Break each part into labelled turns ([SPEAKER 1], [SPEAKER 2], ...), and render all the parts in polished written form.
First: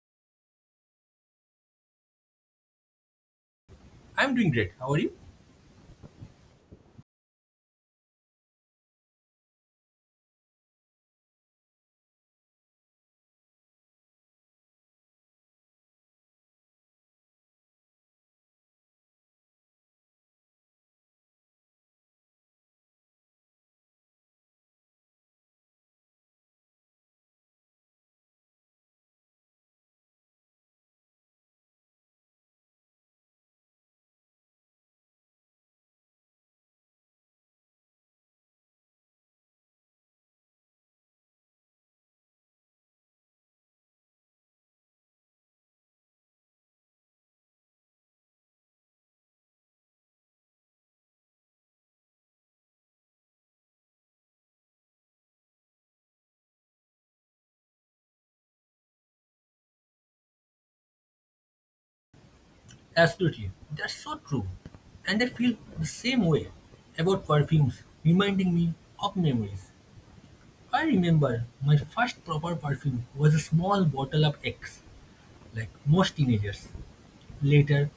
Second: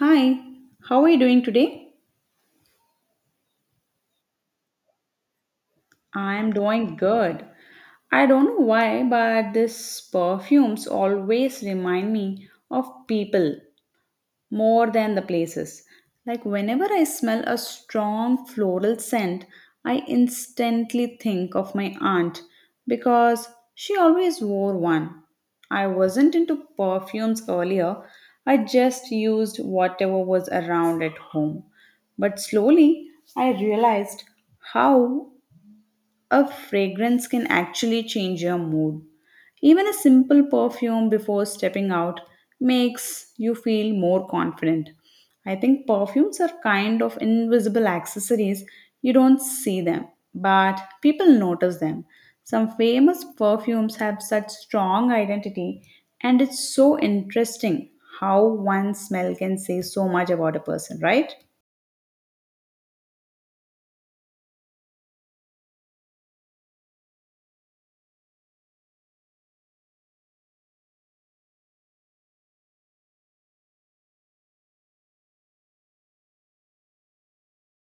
[SPEAKER 1] Hi, how are you doing today?
[SPEAKER 2] I'm doing great. How are you?
[SPEAKER 1] I'm doing good. I don't know why, but this perfumes always remind me of people more than the places. Like whenever I smell a strong floral scent, I instantly think of my aunt because she always wore one. I wasn't into perfumes earlier, I just used whatever was around at home. But slowly, I realized how a fragrance can actually change your mood. Even a simple perfume before stepping out makes you feel more confident. I think perfumes are kind of invisible accessories. You don't see them, but people notice them. Some famous perfumes have such strong identity, and it's so interesting how one smell can say so much about a person, right?
[SPEAKER 2] Absolutely. That's so true. And I feel the same way about perfumes, reminding me of memories. I remember my first proper perfume was a small bottle of X, like most teenagers. Later,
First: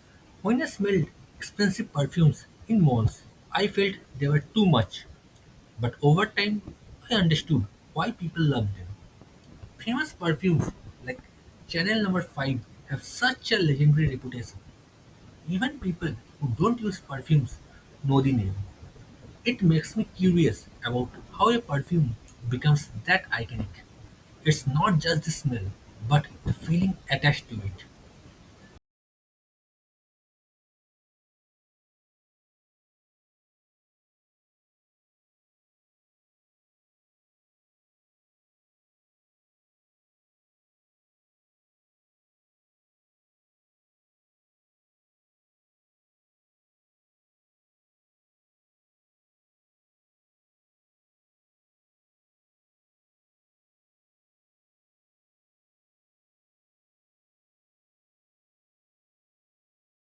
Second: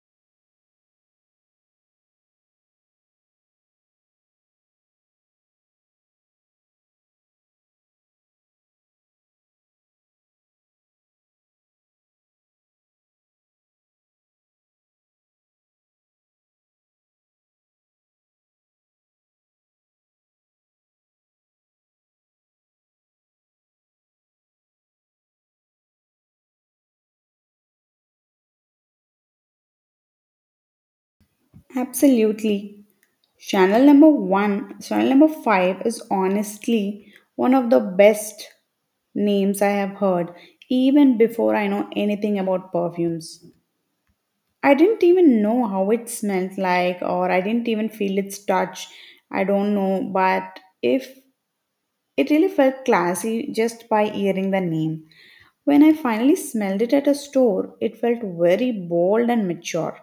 [SPEAKER 2] when I smelled expensive perfumes in malls, I felt they were too much. But over time, I understood why people love them. Famous perfumes like Chanel Number 5 have such a legendary reputation. Even people who don't use perfumes know the name. It makes me curious about how a perfume becomes that iconic. It's not just the smell, but the feeling attached to it.
[SPEAKER 1] Absolutely. Channel number one, channel number five is honestly one of the best names I have heard, even before I know anything about perfumes. I didn't even know how it smelled like, or I didn't even feel its touch. I don't know, but if it really felt classy just by hearing the name. When I finally smelled it at a store, it felt very bold and mature.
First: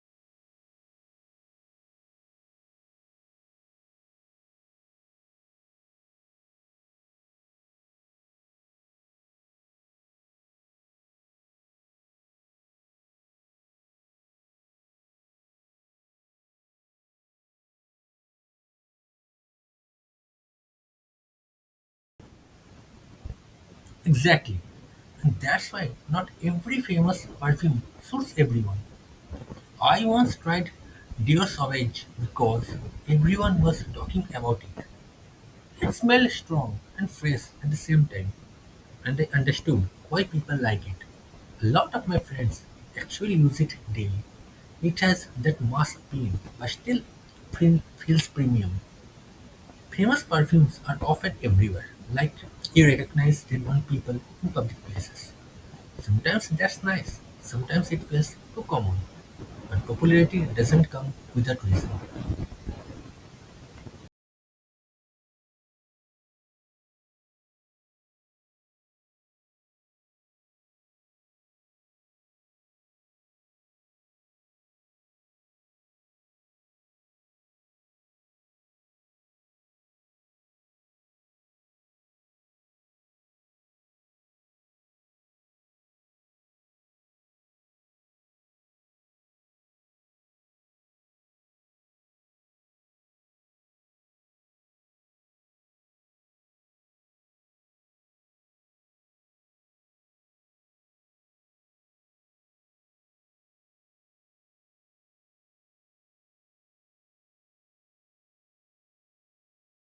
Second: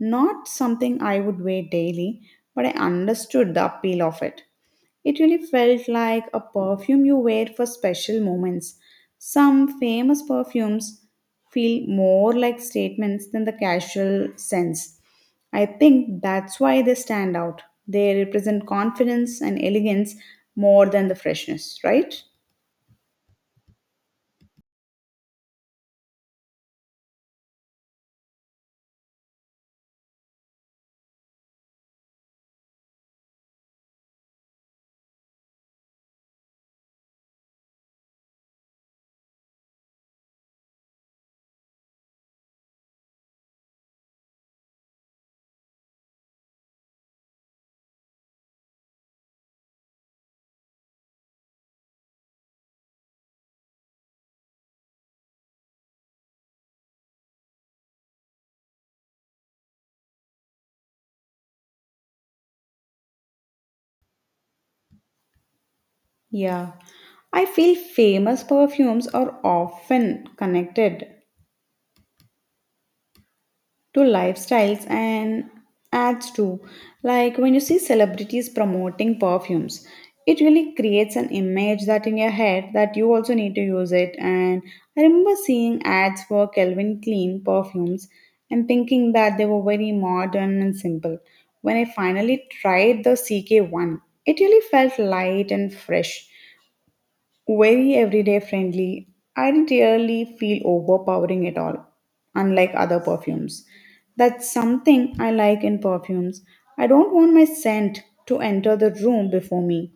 [SPEAKER 1] Not something I would wear daily, but I understood the appeal of it. It really felt like a perfume you wear for special moments. Some famous perfumes feel more like statements than the casual sense. I think that's why they stand out. They represent confidence and elegance more than the freshness, right?
[SPEAKER 2] Exactly. And that's why not every famous perfume suits everyone. I once tried Dior Sauvage because everyone was talking about it. It smelled strong and fresh at the same time, and I understood why people like it. A lot of my friends actually use it daily. It has that mass appeal, but still feels premium. Famous perfumes are often everywhere, like you recognize them on people in public places. Sometimes that's nice, sometimes it feels too common. But popularity doesn't come without reason.
[SPEAKER 1] Yeah. I feel famous perfumes are often connected to lifestyles and ads too. Like when you see celebrities promoting perfumes, it really creates an image that in your head that you also need to use it. And I remember seeing ads for Calvin Klein perfumes and thinking that they were very modern and simple. When I finally tried the CK1, it really felt light and fresh. Very everyday friendly. I rarely feel overpowering at all, unlike other perfumes. That's something I like in perfumes. I don't want my scent to enter the room before me.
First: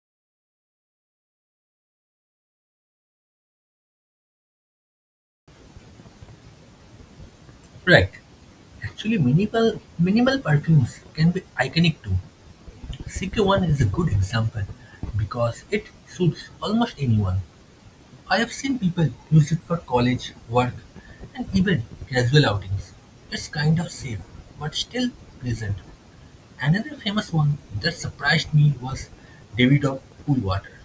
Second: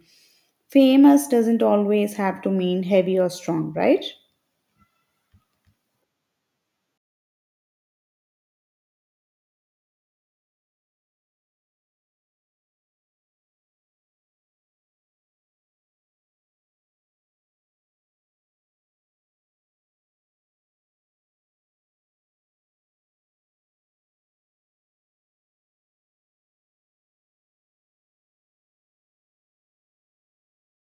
[SPEAKER 1] Famous doesn't always have to mean heavy or strong, right?
[SPEAKER 2] Right. Actually, minimal perfumes can be iconic too. CK1 is a good example because it suits almost anyone. I have seen people use it for college, work, and even casual outings. It's kind of safe, but still pleasant. Another famous one that surprised me was David of Cool Water.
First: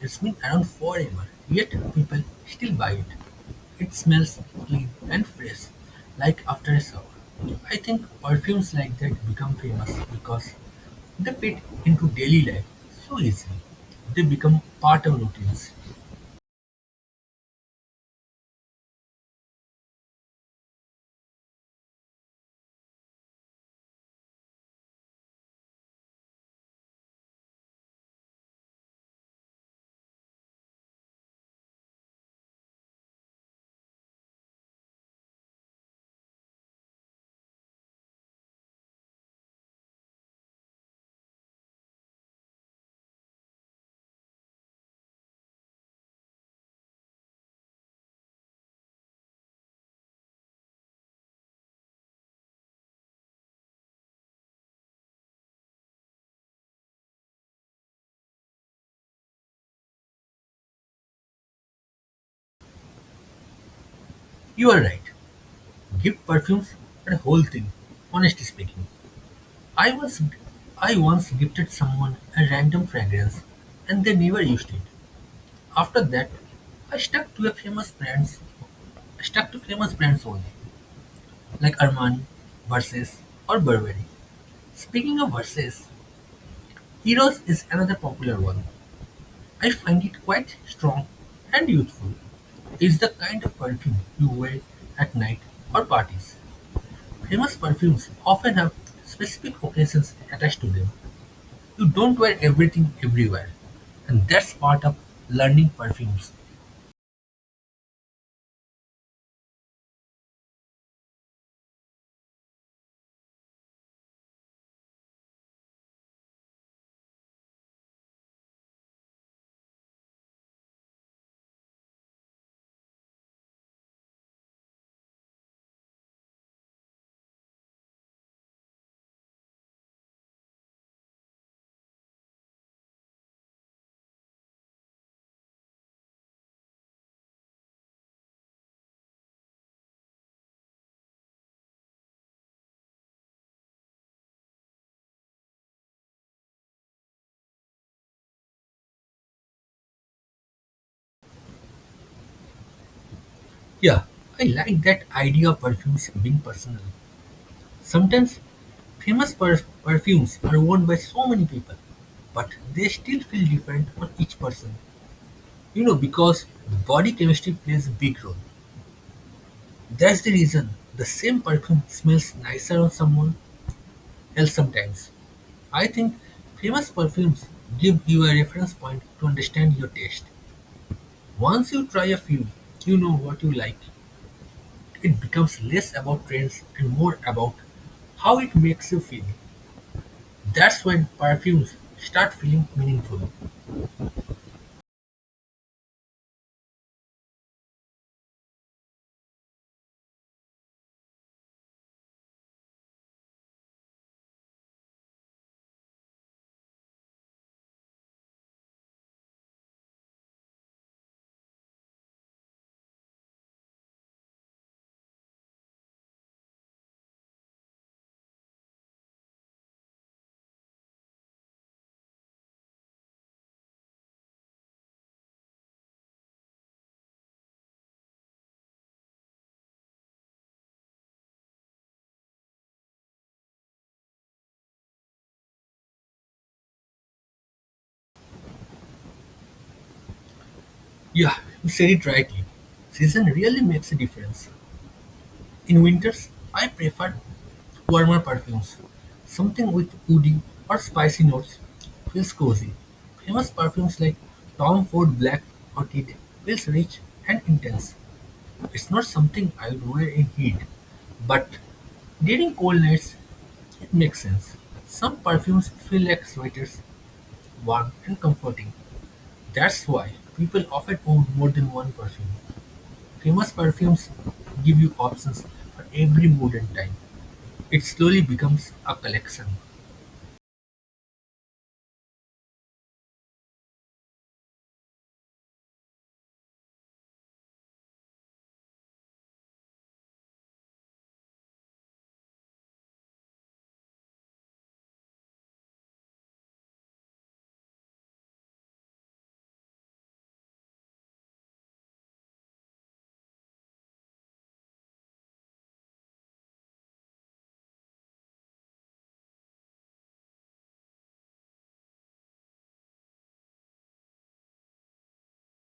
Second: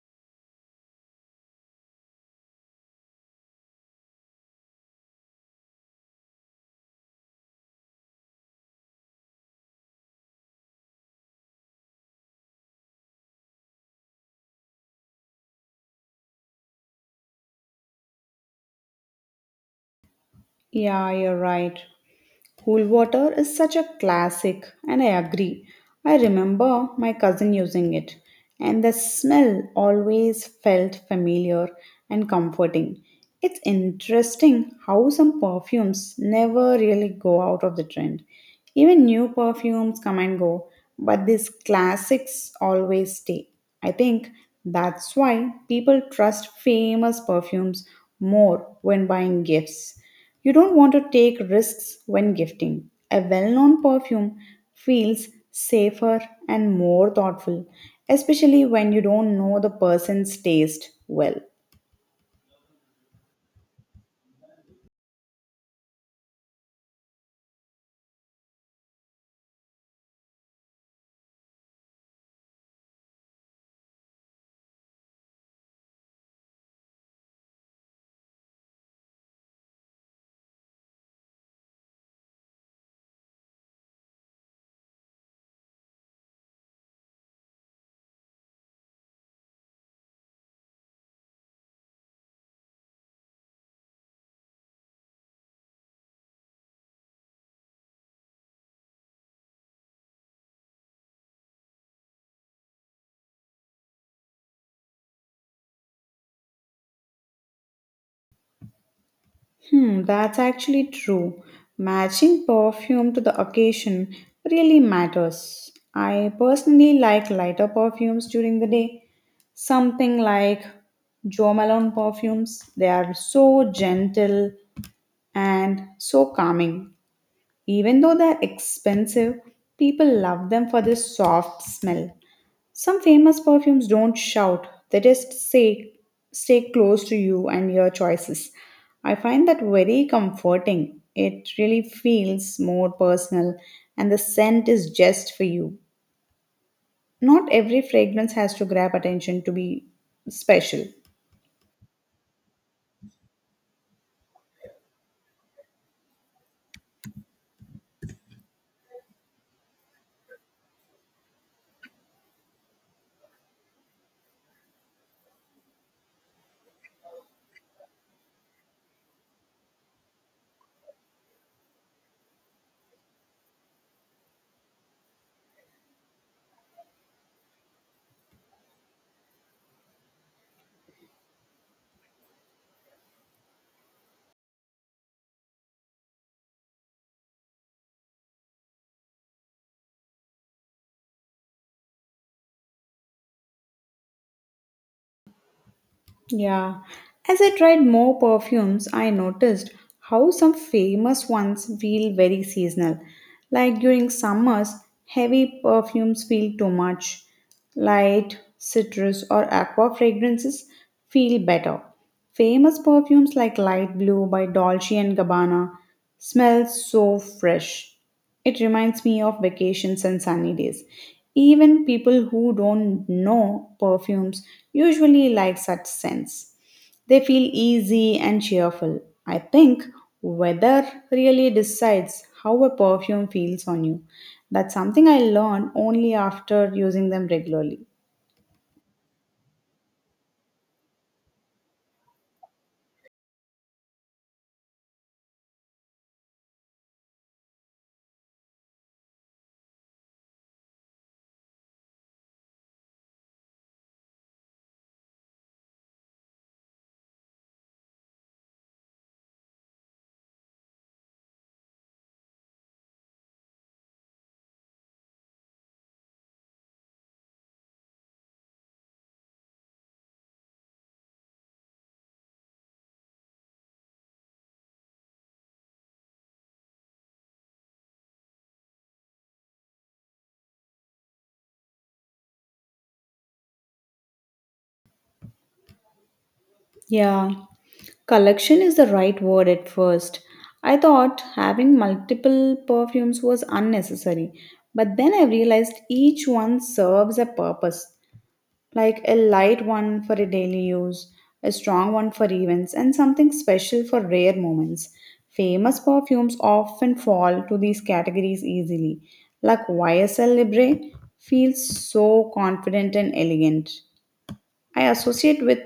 [SPEAKER 2] It's been around forever, yet people still buy it. It smells clean and fresh, like after a shower. I think perfumes like that become famous because they fit into daily life so easily. They become part of routines.
[SPEAKER 1] Yeah, you're right. Cool water is such a classic, and I agree. I remember my cousin using it, and the smell always felt familiar and comforting. It's interesting how some perfumes never really go out of the trend. Even new perfumes come and go, but these classics always stay. I think that's why people trust famous perfumes more when buying gifts. You don't want to take risks when gifting. A well known perfume feels safer and more thoughtful, especially when you don't know the person's taste well.
[SPEAKER 2] You are right. Gift perfumes are a whole thing, honestly speaking. I was I once gifted someone a random fragrance and they never used it. After that, I stuck to a famous brands I stuck to famous brands only, like Armani, Versace or Burberry. Speaking of Versace, Eros is another popular one. I find it quite strong and youthful. It's the kind of perfume you wear at night or parties. Famous perfumes often have specific occasions attached to them. You don't wear everything everywhere. And that's part of learning perfumes.
[SPEAKER 1] Hmm, that's actually true. Matching perfume to the occasion really matters. I personally like lighter perfumes during the day, something like Jo Malone perfumes. They are so gentle and so calming. Even though they're expensive, people love them for their soft smell. Some famous perfumes don't shout, they just say, stay close to you and your choices. I find that very comforting. It really feels more personal, and the scent is just for you. Not every fragrance has to grab attention to be special.
[SPEAKER 2] Yeah, I like that idea of perfumes being personal. Sometimes famous perfumes are worn by so many people, but they still feel different on each person. You know, because body chemistry plays a big role. That's the reason the same perfume smells nicer on someone else sometimes. I think famous perfumes give you a reference point to understand your taste. Once you try a few, you know what you like. It becomes less about trends and more about how it makes you feel. That's when perfumes start feeling meaningful.
[SPEAKER 1] Yeah. As I tried more perfumes, I noticed how some famous ones feel very seasonal. Like during summers, heavy perfumes feel too much. Light, citrus, or aqua fragrances feel better. Famous perfumes like Light Blue by Dolce and Gabbana smell so fresh. It reminds me of vacations and sunny days. Even people who don't know perfumes usually like such scents. They feel easy and cheerful. I think weather really decides how a perfume feels on you. That's something I learned only after using them regularly.
[SPEAKER 2] Yeah, you said it rightly. Season really makes a difference. In winters, I prefer warmer perfumes. Something with woody or spicy notes feels cozy. Famous perfumes like Tom Ford Black Orchid feels rich and intense. It's not something I would wear in heat, but during cold nights, it makes sense. Some perfumes feel like sweaters, warm and comforting. That's why people often own more than one perfume. Famous perfumes give you options for every mood and time. It slowly becomes a collection.
[SPEAKER 1] Yeah, collection is the right word at first. I thought having multiple perfumes was unnecessary, but then I realized each one serves a purpose like a light one for a daily use, a strong one for events, and something special for rare moments. Famous perfumes often fall to these categories easily, like YSL Libre feels so confident and elegant. I associate with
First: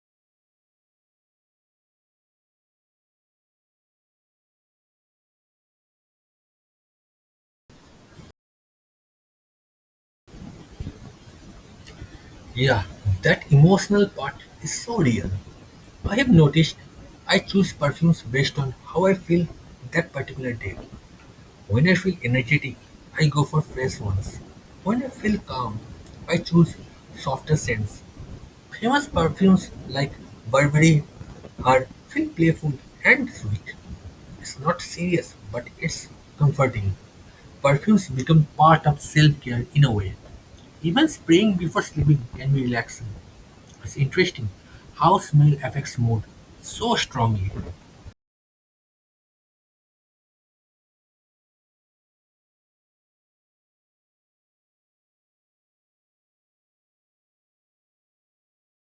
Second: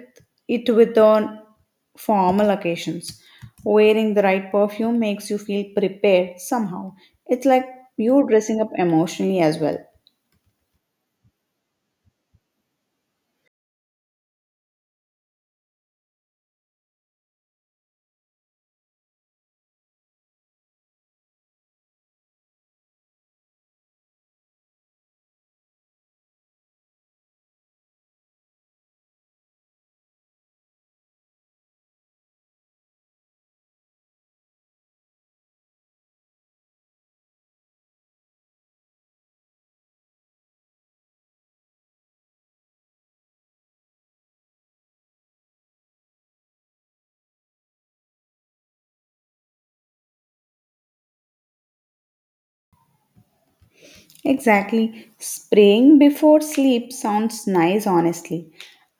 [SPEAKER 1] it with on formal occasions. Wearing the right perfume makes you feel prepared somehow. It's like you dressing up emotionally as well.
[SPEAKER 2] Yeah, that emotional part is so real. I have noticed I choose perfumes based on how I feel that particular day. When I feel energetic, I go for fresh ones. When I feel calm, I choose softer scents. Famous perfumes like Burberry are feel playful and sweet. It's not serious, but it's comforting. Perfumes become part of self-care in a way. Even spraying before sleeping can be relaxing. It's interesting how smell affects mood so strongly.
[SPEAKER 1] Exactly. Spraying before sleep sounds nice honestly.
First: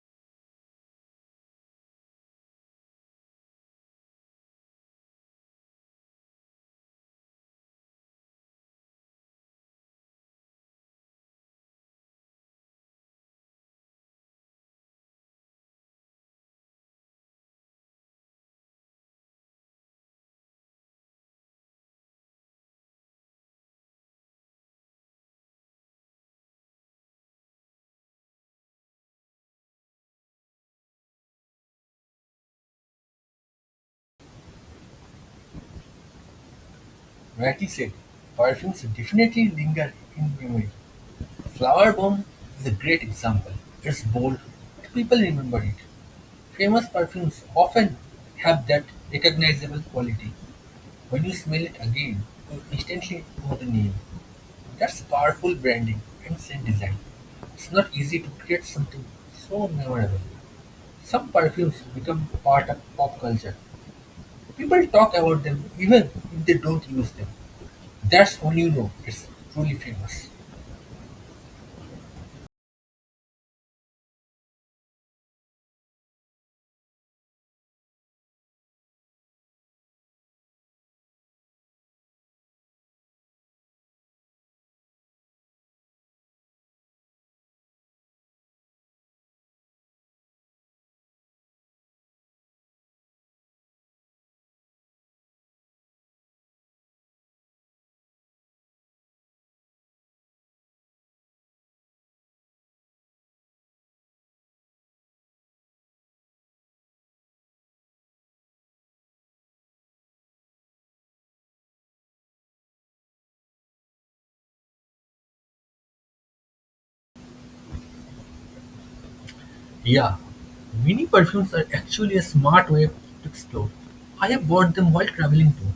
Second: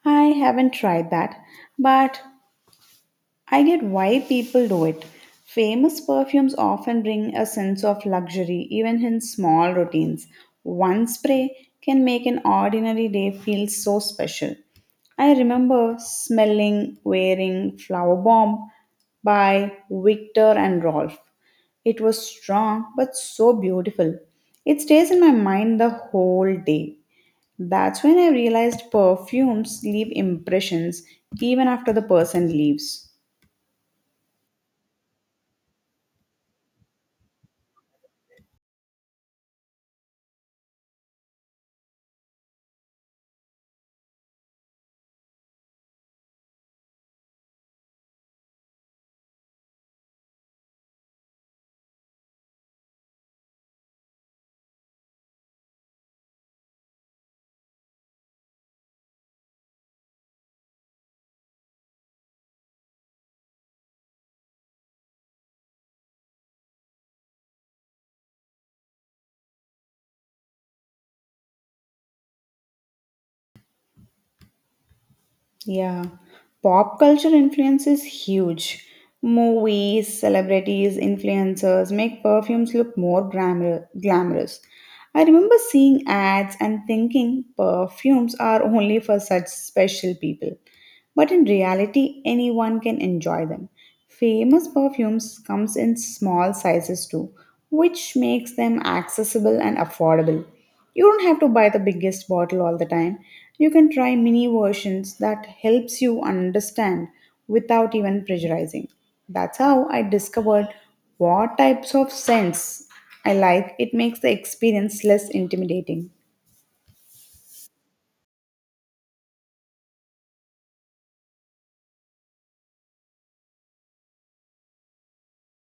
[SPEAKER 1] I haven't tried that, but I get why people do it. Famous perfumes often bring a sense of luxury, even in small routines. One spray can make an ordinary day feel so special. I remember smelling wearing Flower Bomb by Victor and Rolf. It was strong but so beautiful. It stays in my mind the whole day. That's when I realized perfumes leave impressions even after the person leaves.
[SPEAKER 2] Rightly said, perfumes definitely linger in memory. Flower Bomb is a great example; it's bold, but people remember it. Famous perfumes often have that recognizable quality. When you smell it again, you instantly know the name. That's powerful branding and scent design. It's not easy to create something so memorable. Some perfumes become part of pop culture. People talk about them even if they don't use them. That's when you know it's truly famous.
[SPEAKER 1] Yeah, pop culture influence is huge. Movies, celebrities, influencers make perfumes look more glamorous. I remember seeing ads and thinking perfumes are only for such special people but in reality anyone can enjoy them. Famous perfumes comes in small sizes too, which makes them accessible and affordable. You don't have to buy the biggest bottle all the time. You can try mini versions that helps you understand without even pressurizing. That's how I discovered what types of scents I like. It makes the experience less intimidating.
[SPEAKER 2] Yeah, mini perfumes are actually a smart way to explore. I have bought them while traveling too.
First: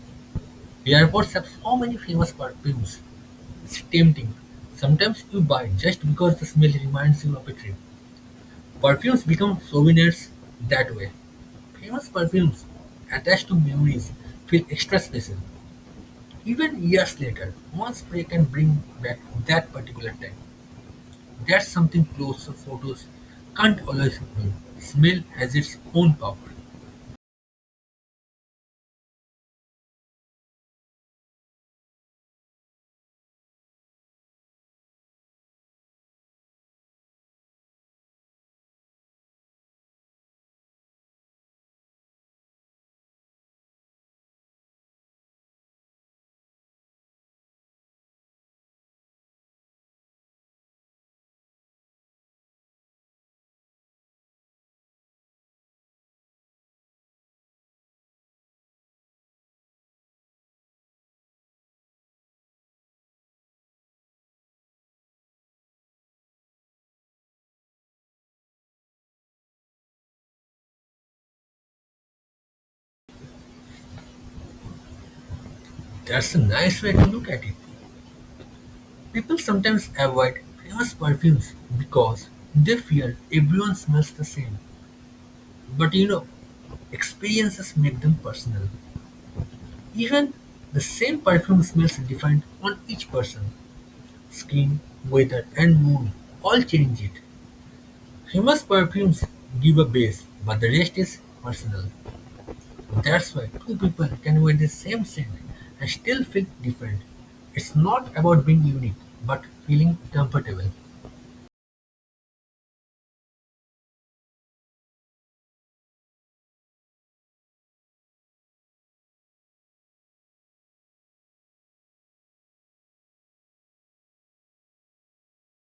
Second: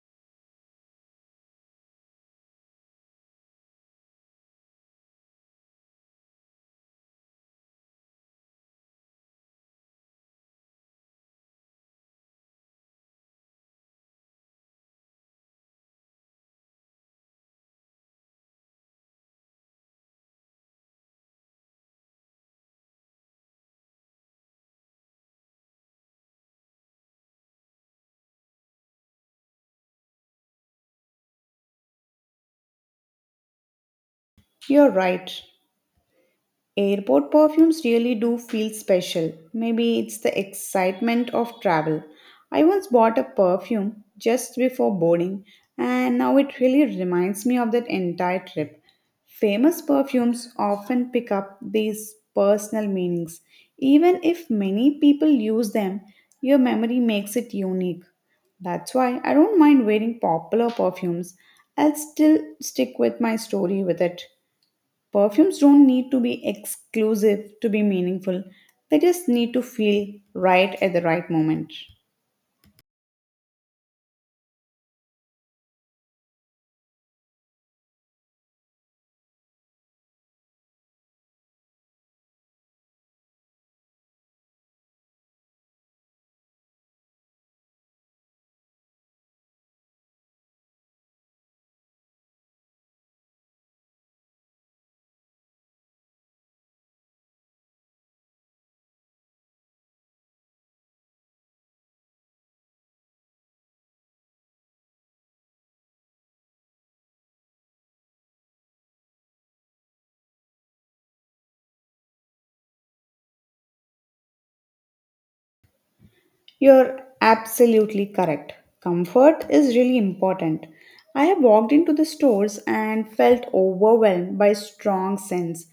[SPEAKER 2] Airports have so many famous perfumes. It's tempting. Sometimes you buy just because the smell reminds you of a trip. Perfumes become souvenirs that way. Famous perfumes attached to memories feel extra special. Even years later, one spray can bring back that particular time. That's something close to photos can't always ignore. Smell has its own power.
[SPEAKER 1] You're right. Airport perfumes really do feel special. Maybe it's the excitement of travel. I once bought a perfume just before boarding, and now it really reminds me of that entire trip. Famous perfumes often pick up these personal meanings. Even if many people use them, your memory makes it unique. That's why I don't mind wearing popular perfumes. I'll still stick with my story with it. Perfumes don't need to be exclusive to be meaningful, they just need to feel right at the right moment.
[SPEAKER 2] That's a nice way to look at it. People sometimes avoid famous perfumes because they fear everyone smells the same. But you know, experiences make them personal. Even the same perfume smells different on each person. Skin, weather, and mood all change it. Famous perfumes give a base, but the rest is personal. That's why two people can wear the same scent and still feel different. It's not about being unique, but feeling comfortable.
[SPEAKER 1] You're absolutely correct. Comfort is really important. I have walked into the stores and felt overwhelmed by strong scents.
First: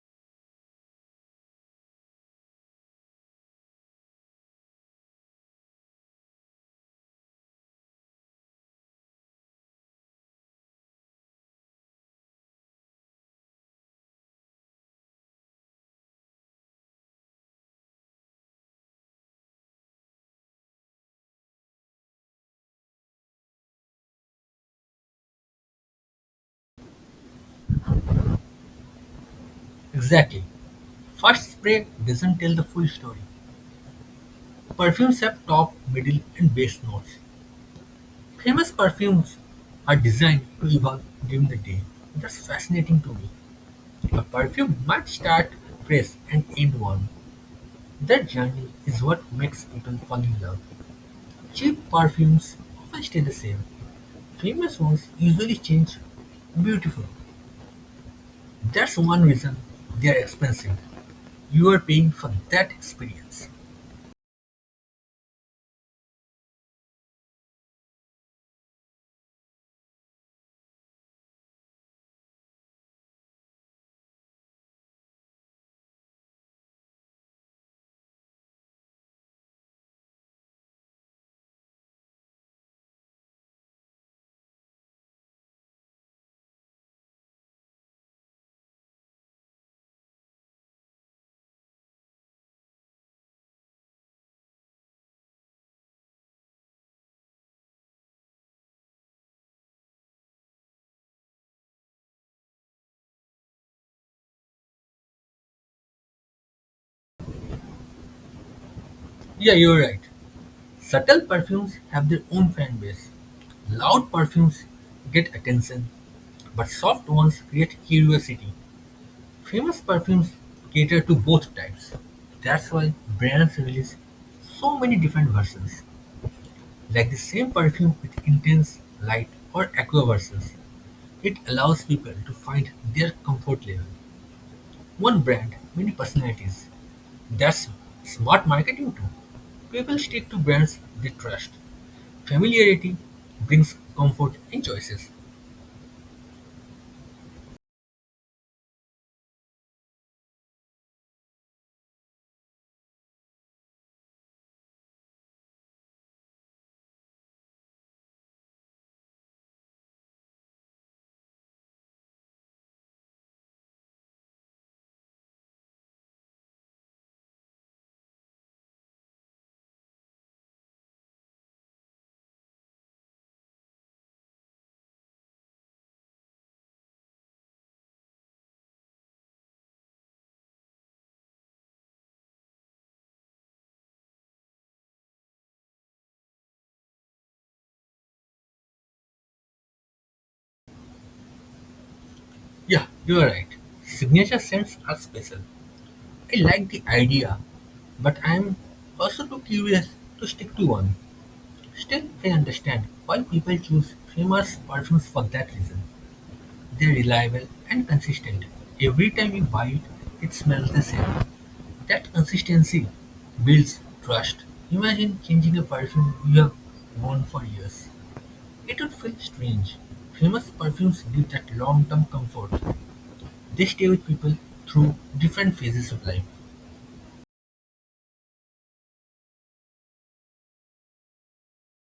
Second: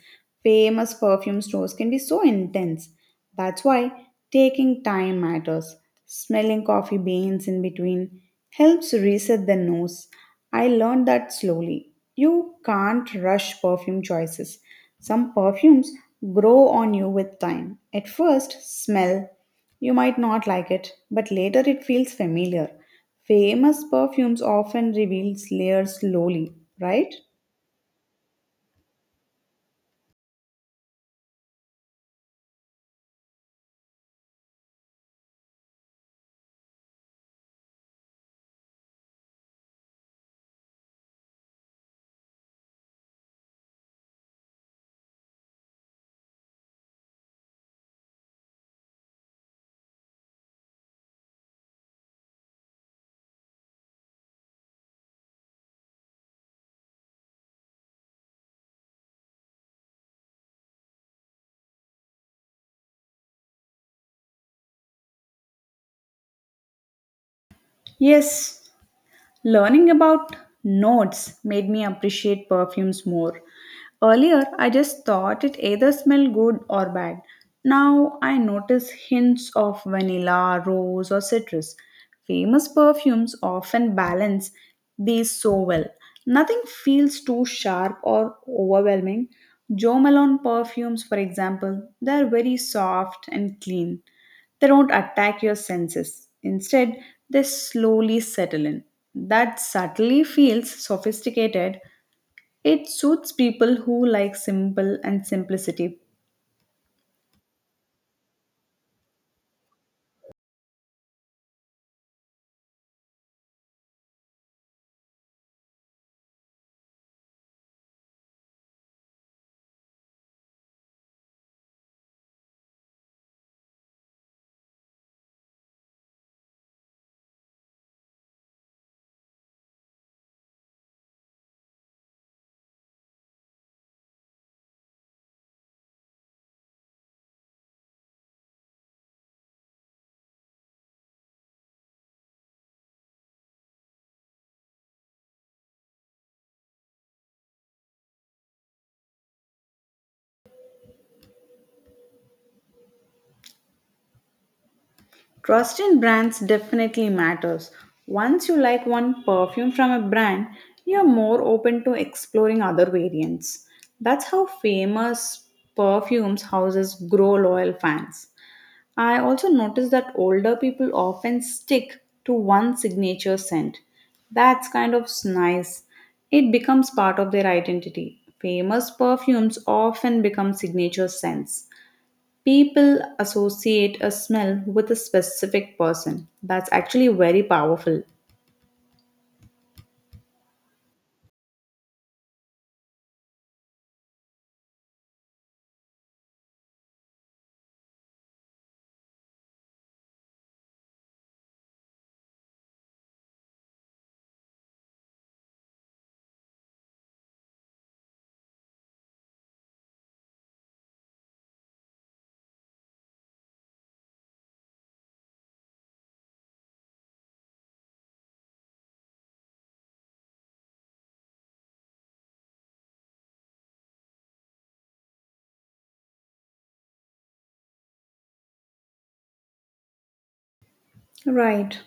[SPEAKER 1] Famous perfume stores can be so intense. That's why taking time matters. Smelling coffee beans in between helps reset the nose. I learned that slowly. You can't rush perfume choices. Some perfumes grow on you with time. At first, smell you might not like it, but later it feels familiar. Famous perfumes often reveal layers slowly, right?
[SPEAKER 2] Exactly. First spray doesn't tell the full story. Perfumes have top, middle, and base notes. Famous perfumes are designed to evolve during the day. That's fascinating to me. A perfume might start fresh and end warm. That journey is what makes people fall in love. Cheap perfumes often stay the same. Famous ones usually change. Beautiful. That's one reason they are expensive. You are paying for that experience.
[SPEAKER 1] Yes, learning about notes made me appreciate perfumes more. Earlier, I just thought it either smelled good or bad. Now I notice hints of vanilla, rose, or citrus. Famous perfumes often balance these so well. Nothing feels too sharp or overwhelming. Jo Malone perfumes, for example, they are very soft and clean. They don't attack your senses. Instead, they slowly settle in. That subtly feels sophisticated. It suits people who like simple and simplicity.
[SPEAKER 2] Yeah, you're right. Subtle perfumes have their own fan base. Loud perfumes get attention, but soft ones create curiosity. Famous perfumes cater to both types. That's why brands release so many different versions, like the same perfume with intense, light, or aqua versions. It allows people to find their comfort level. One brand, many personalities. That's smart marketing too. People stick to brands they trust. Familiarity brings comfort in choices.
[SPEAKER 1] Trust in brands definitely matters. Once you like one perfume from a brand, you're more open to exploring other variants. That's how famous perfumes houses grow loyal fans. I also notice that older people often stick to one signature scent. That's kind of nice. It becomes part of their identity. Famous perfumes often become signature scents. People associate a smell with a specific person. That's actually very powerful.
[SPEAKER 2] Yeah, you're right. Signature scents are special. I like the idea, but I'm also too curious to stick to one. Still, I understand why people choose famous perfumes for that reason. They're reliable and consistent. Every time you buy it, it smells the same. That consistency builds trust. Imagine changing a perfume you have worn for years. It would feel strange. Famous perfumes give that long-term comfort. They stay with people through different phases of life.
[SPEAKER 1] Right.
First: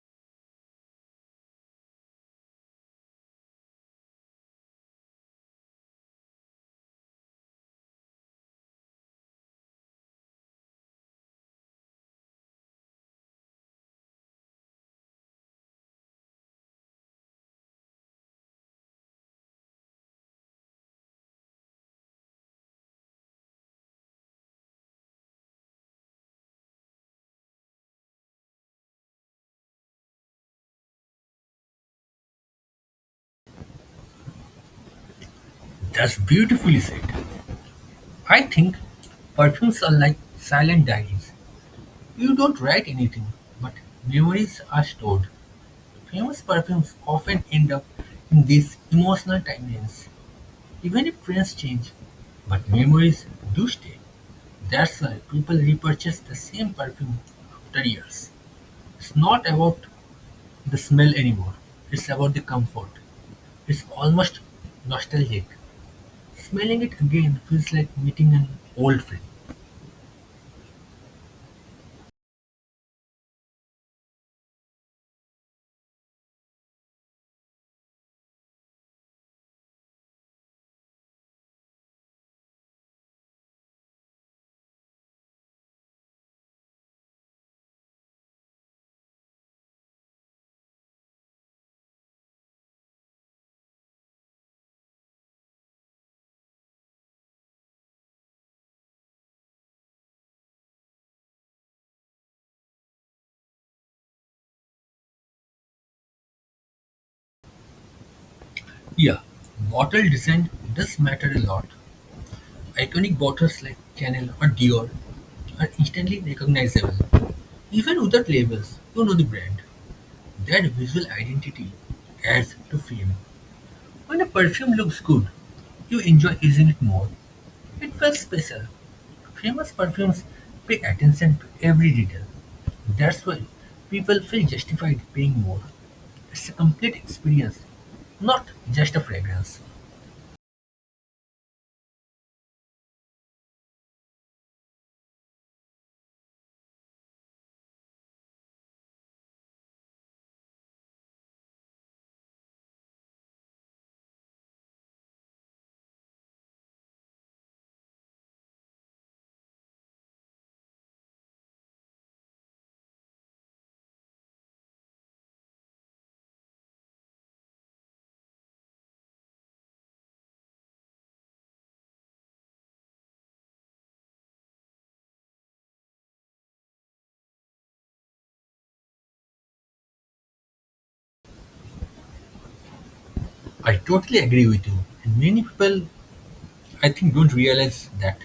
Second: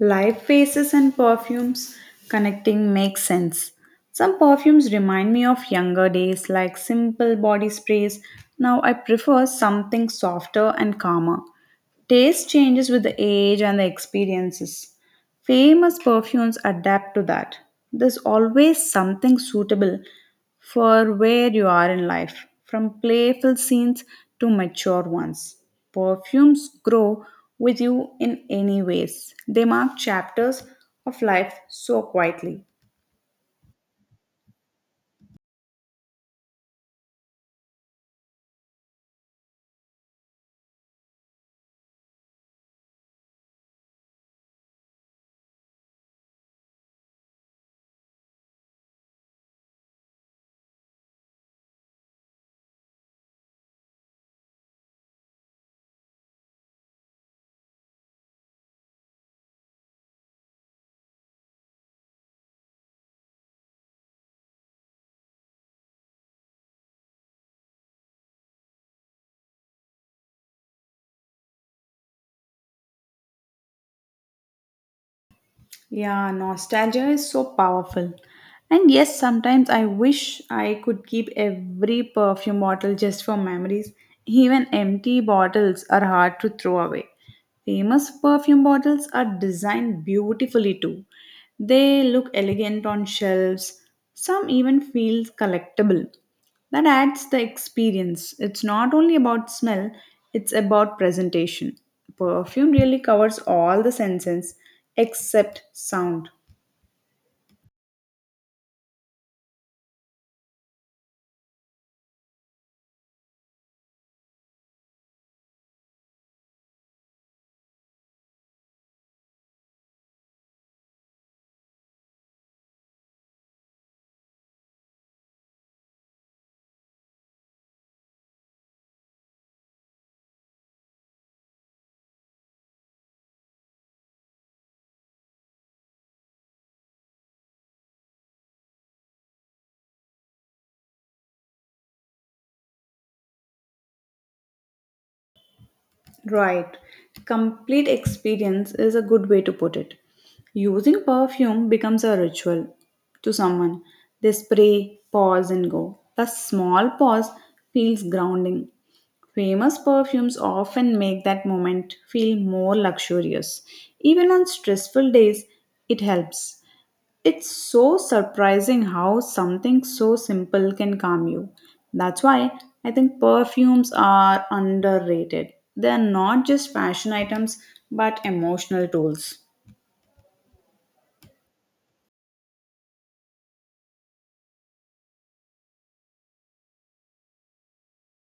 [SPEAKER 1] Live faces and perfumes connecting makes sense. Some perfumes remind me of younger days, like simple body sprays. Now I prefer something softer and calmer. Taste changes with the age and the experiences. Famous perfumes adapt to that. There's always something suitable for where you are in life, from playful scenes to mature ones. Perfumes grow with you in any ways. They mark chapters of life so quietly.
[SPEAKER 2] That's beautifully said. I think perfumes are like silent diaries. You don't write anything, but memories are stored. Famous perfumes often end up in these emotional timelines, even if trends change. But memories do stay. That's why people repurchase the same perfume after years. It's not about the smell anymore. It's about the comfort. It's almost nostalgic. Smelling it again feels like meeting an old friend.
[SPEAKER 1] Yeah, nostalgia is so powerful. And yes, sometimes I wish I could keep every perfume bottle just for memories. Even empty bottles are hard to throw away. Famous perfume bottles are designed beautifully too. They look elegant on shelves. Some even feel collectible. That adds the experience. It's not only about smell, it's about presentation. Perfume really covers all the senses except sound.
[SPEAKER 2] Yeah, bottle design does matter a lot. Iconic bottles like Chanel or Dior are instantly recognizable. Even without labels, you know the brand. That visual identity adds to fame. When a perfume looks good, you enjoy using it more. It felt special. Famous perfumes pay attention to every detail. That's why people feel justified paying more. It's a complete experience, not just a fragrance.
[SPEAKER 1] Right. Complete experience is a good way to put it. Using perfume becomes a ritual to someone. They spray, pause, and go. The small pause feels grounding. Famous perfumes often make that moment feel more luxurious. Even on stressful days, it helps. It's so surprising how something so simple can calm you. That's why I think perfumes are underrated. They're not just fashion items, but emotional tools.
[SPEAKER 2] I totally agree with you. And many people, I think, don't realize that.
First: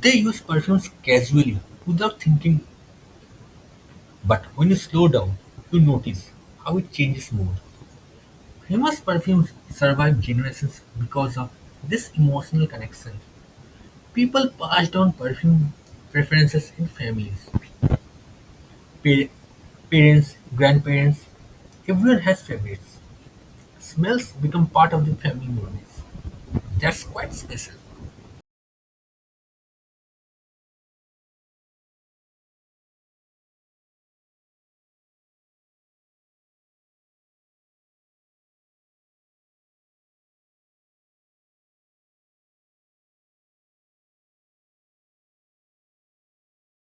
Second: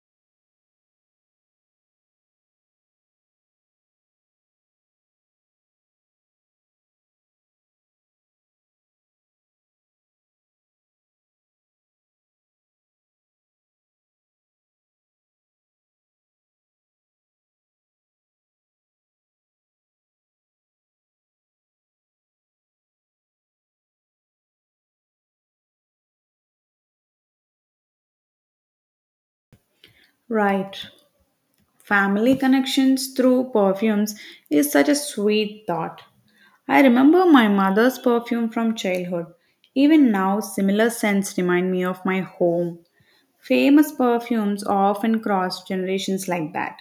[SPEAKER 2] They use perfumes casually, without thinking, but when you slow down, you notice how it changes mood. Famous perfumes survive generations because of this emotional connection. People passed down perfume preferences in families. Pa- Parents, grandparents, everyone has favorites. Smells become part of the family memories. That's quite special.
[SPEAKER 1] Right. Family connections through perfumes is such a sweet thought. I remember my mother's perfume from childhood. Even now, similar scents remind me of my home. Famous perfumes often cross generations like that.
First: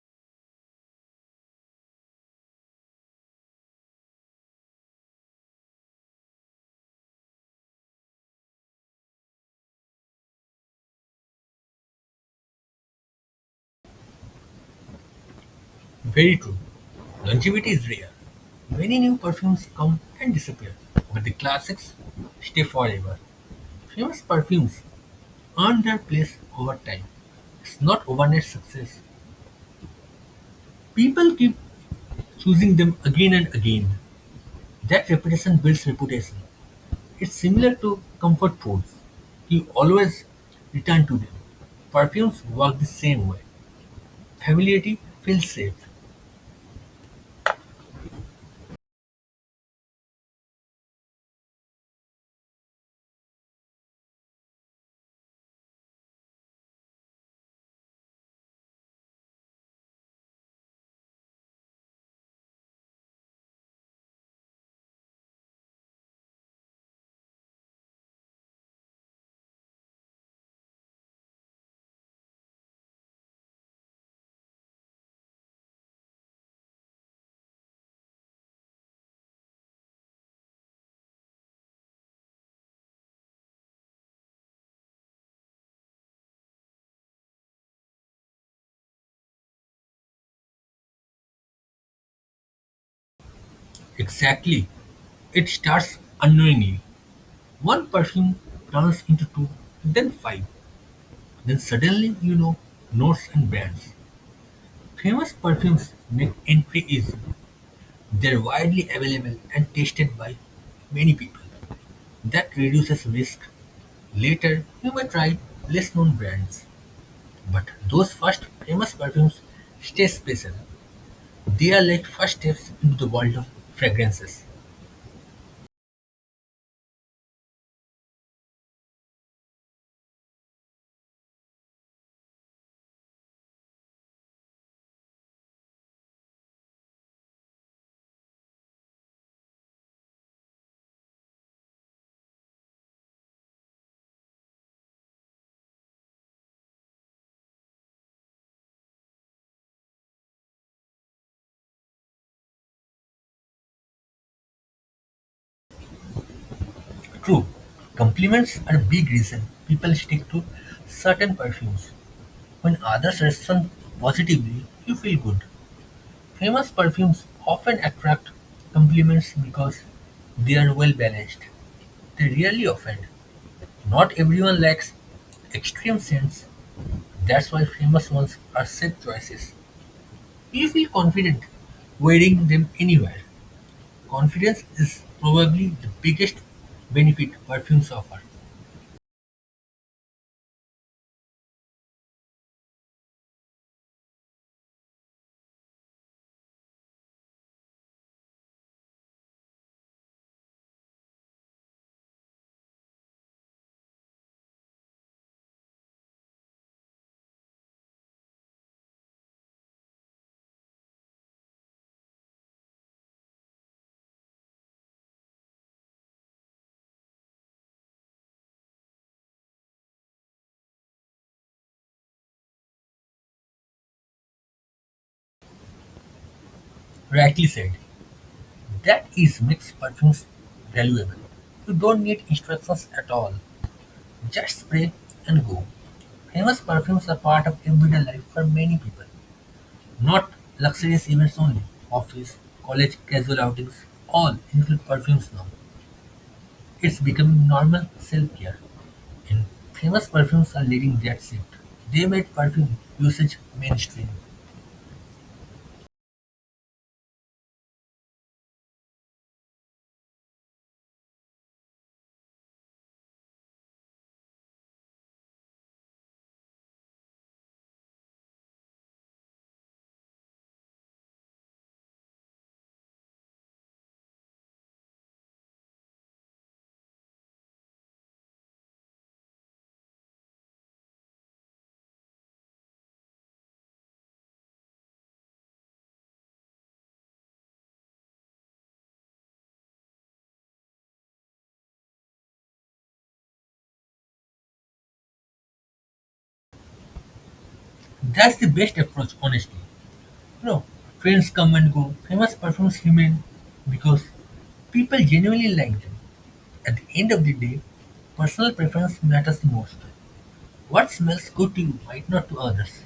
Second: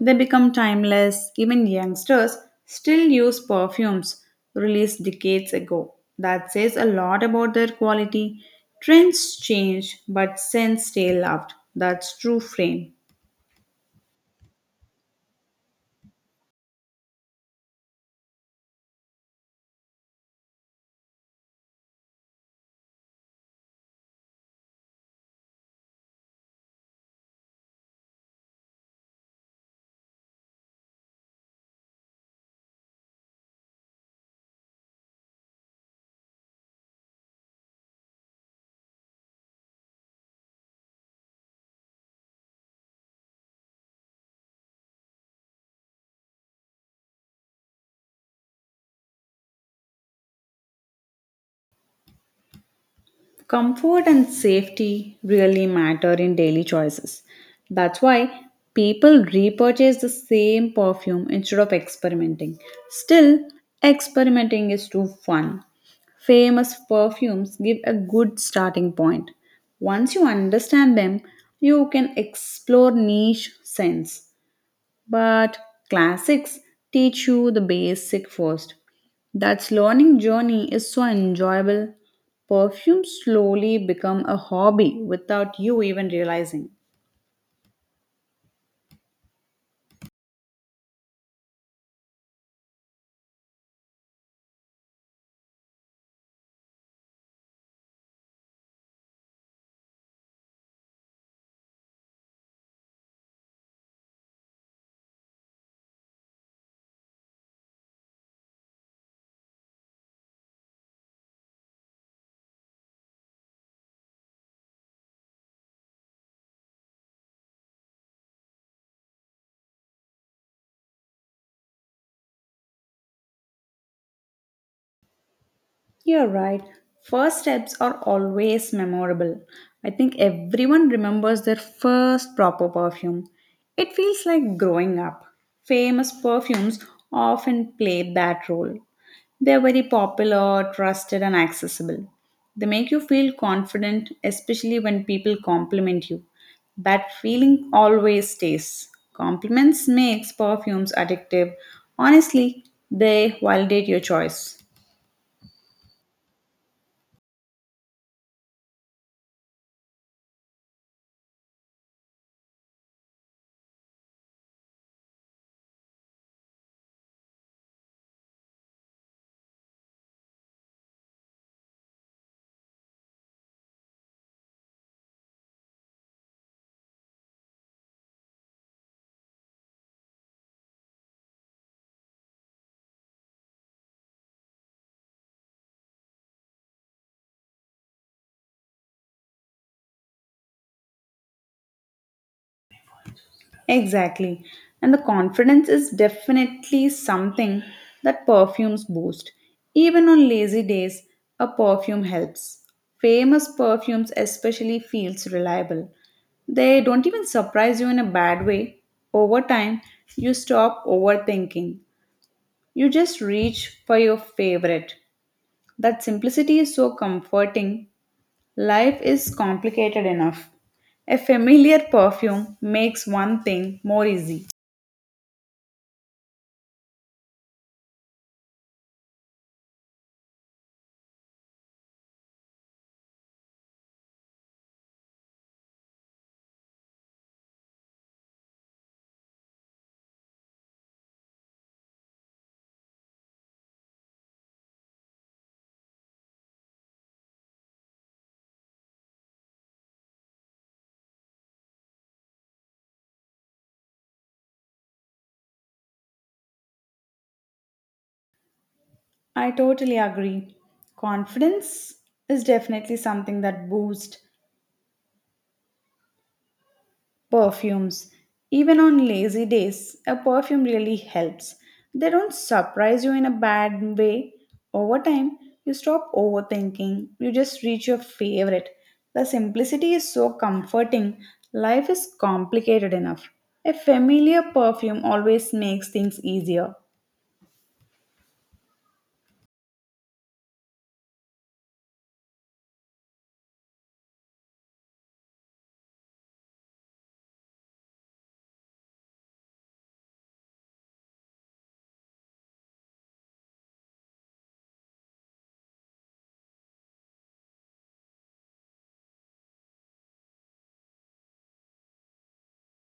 [SPEAKER 1] They become timeless. Even youngsters still use perfumes released decades ago. That says a lot about their quality. Trends change, but scents stay loved. That's true fame.
[SPEAKER 2] Very true. Longevity is rare. Many new perfumes come and disappear, but the classics stay forever. Famous perfumes earn their place over time. It's not overnight success. People keep choosing them again and again. That repetition builds reputation. It's similar to comfort foods. You always return to them. Perfumes work the same way. Familiarity feels safe.
[SPEAKER 1] Comfort and safety really matter in daily choices. That's why people repurchase the same perfume instead of experimenting. Still, experimenting is too fun. Famous perfumes give a good starting point. Once you understand them, you can explore niche scents. But classics teach you the basic first. That learning journey is so enjoyable. Perfume slowly become a hobby without you even realizing.
[SPEAKER 2] Exactly. It starts unknowingly. One perfume turns into two, then five. Then suddenly you know notes and brands. Famous perfumes make entry easy. They're widely available and tasted by many people. That reduces risk. Later, you may try less known brands. But those first famous perfumes stay special. They are like first steps into the world of fragrances.
[SPEAKER 1] You're right. First steps are always memorable. I think everyone remembers their first proper perfume. It feels like growing up. Famous perfumes often play that role. They're very popular, trusted, and accessible. They make you feel confident, especially when people compliment you. That feeling always stays. Compliments makes perfumes addictive. Honestly, they validate your choice.
[SPEAKER 2] True, compliments are a big reason people stick to certain perfumes. When others respond positively, you feel good. Famous perfumes often attract compliments because they are well balanced. They rarely offend. Not everyone likes extreme scents. That's why famous ones are safe choices. We feel confident wearing them anywhere. Confidence is probably the biggest benefit perfumes offer.
[SPEAKER 1] Exactly. And the confidence is definitely something that perfumes boost. Even on lazy days, a perfume helps. Famous perfumes especially feels reliable. They don't even surprise you in a bad way. Over time, you stop overthinking. You just reach for your favorite. That simplicity is so comforting. Life is complicated enough. A familiar perfume makes one thing more easy.
[SPEAKER 2] Rightly said. That is makes perfumes valuable. You don't need instructions at all. Just spray and go. Famous perfumes are part of everyday life for many people. Not luxurious events only. Office, college, casual outings, all include perfumes now. It's becoming normal self-care. And famous perfumes are leading that shift. They made perfume usage mainstream.
[SPEAKER 1] I totally agree. Confidence is definitely something that boosts perfumes. Even on lazy days, a perfume really helps. They don't surprise you in a bad way. Over time, you stop overthinking. You just reach your favorite. The simplicity is so comforting. Life is complicated enough. A familiar perfume always makes things easier.
[SPEAKER 2] That's the best approach, honestly. You know, trends come and go. Famous perfumes remain because people genuinely like them. At the end of the day, personal preference matters the most. What smells good to you might not to others,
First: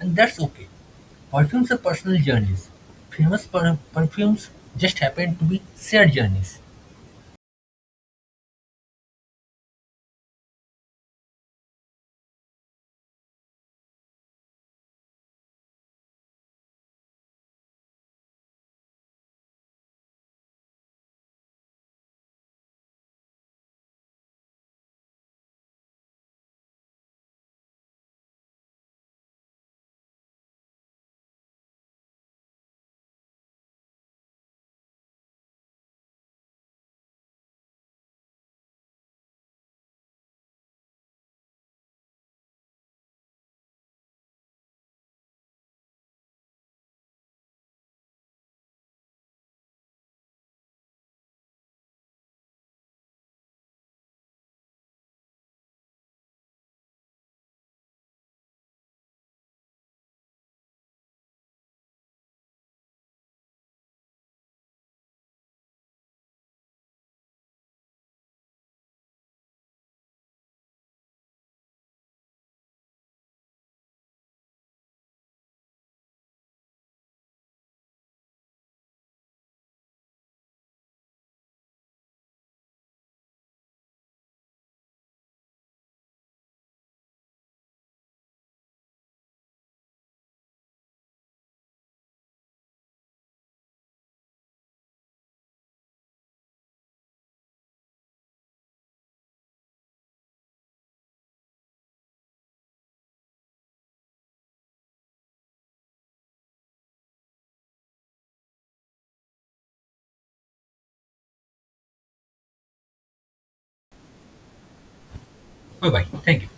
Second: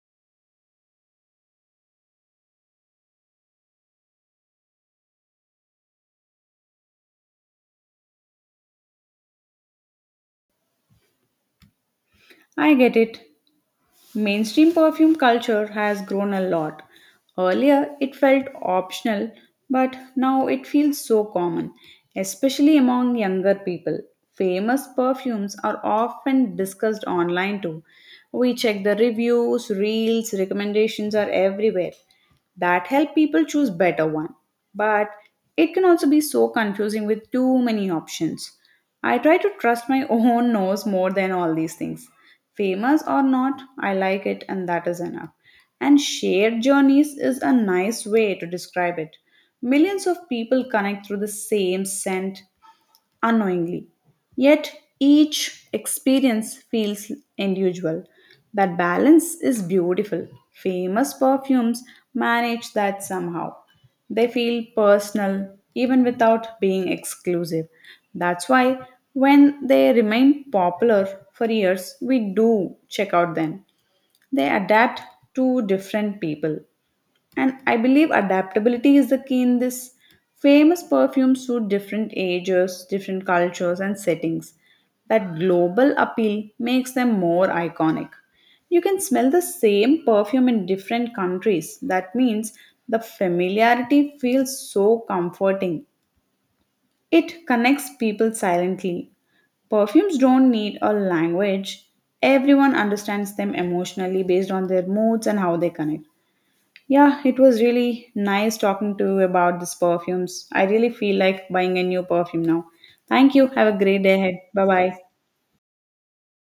[SPEAKER 2] and that's okay. Perfumes are personal journeys. Famous perfumes just happen to be shared journeys.
[SPEAKER 1] I get it. Mainstream perfume culture has grown a lot. Earlier, it felt optional, but now it feels so common, especially among younger people. Famous perfumes are often discussed online too. We check the reviews, reels, recommendations are everywhere that help people choose better one, but it can also be so confusing with too many options. I try to trust my own nose more than all these things. Famous or not, I like it and that is enough. And shared journeys is a nice way to describe it. Millions of people connect through the same scent unknowingly. Yet each experience feels individual. That balance is beautiful. Famous perfumes manage that somehow. They feel personal even without being exclusive. That's why when they remain popular for years, we do check out them. They adapt to different people. And I believe adaptability is the key in this. Famous perfumes suit different ages, different cultures, and settings. That global appeal makes them more iconic. You can smell the same perfume in different countries. That means the familiarity feels so comforting. It connects people silently. Perfumes don't need a language, everyone understands them emotionally based on their moods and how they connect. Yeah, it was really nice talking to you about these perfumes. I really feel like buying a new perfume now. Thank you. Have a great day ahead. Bye bye.
[SPEAKER 2] Bye bye. Thank you.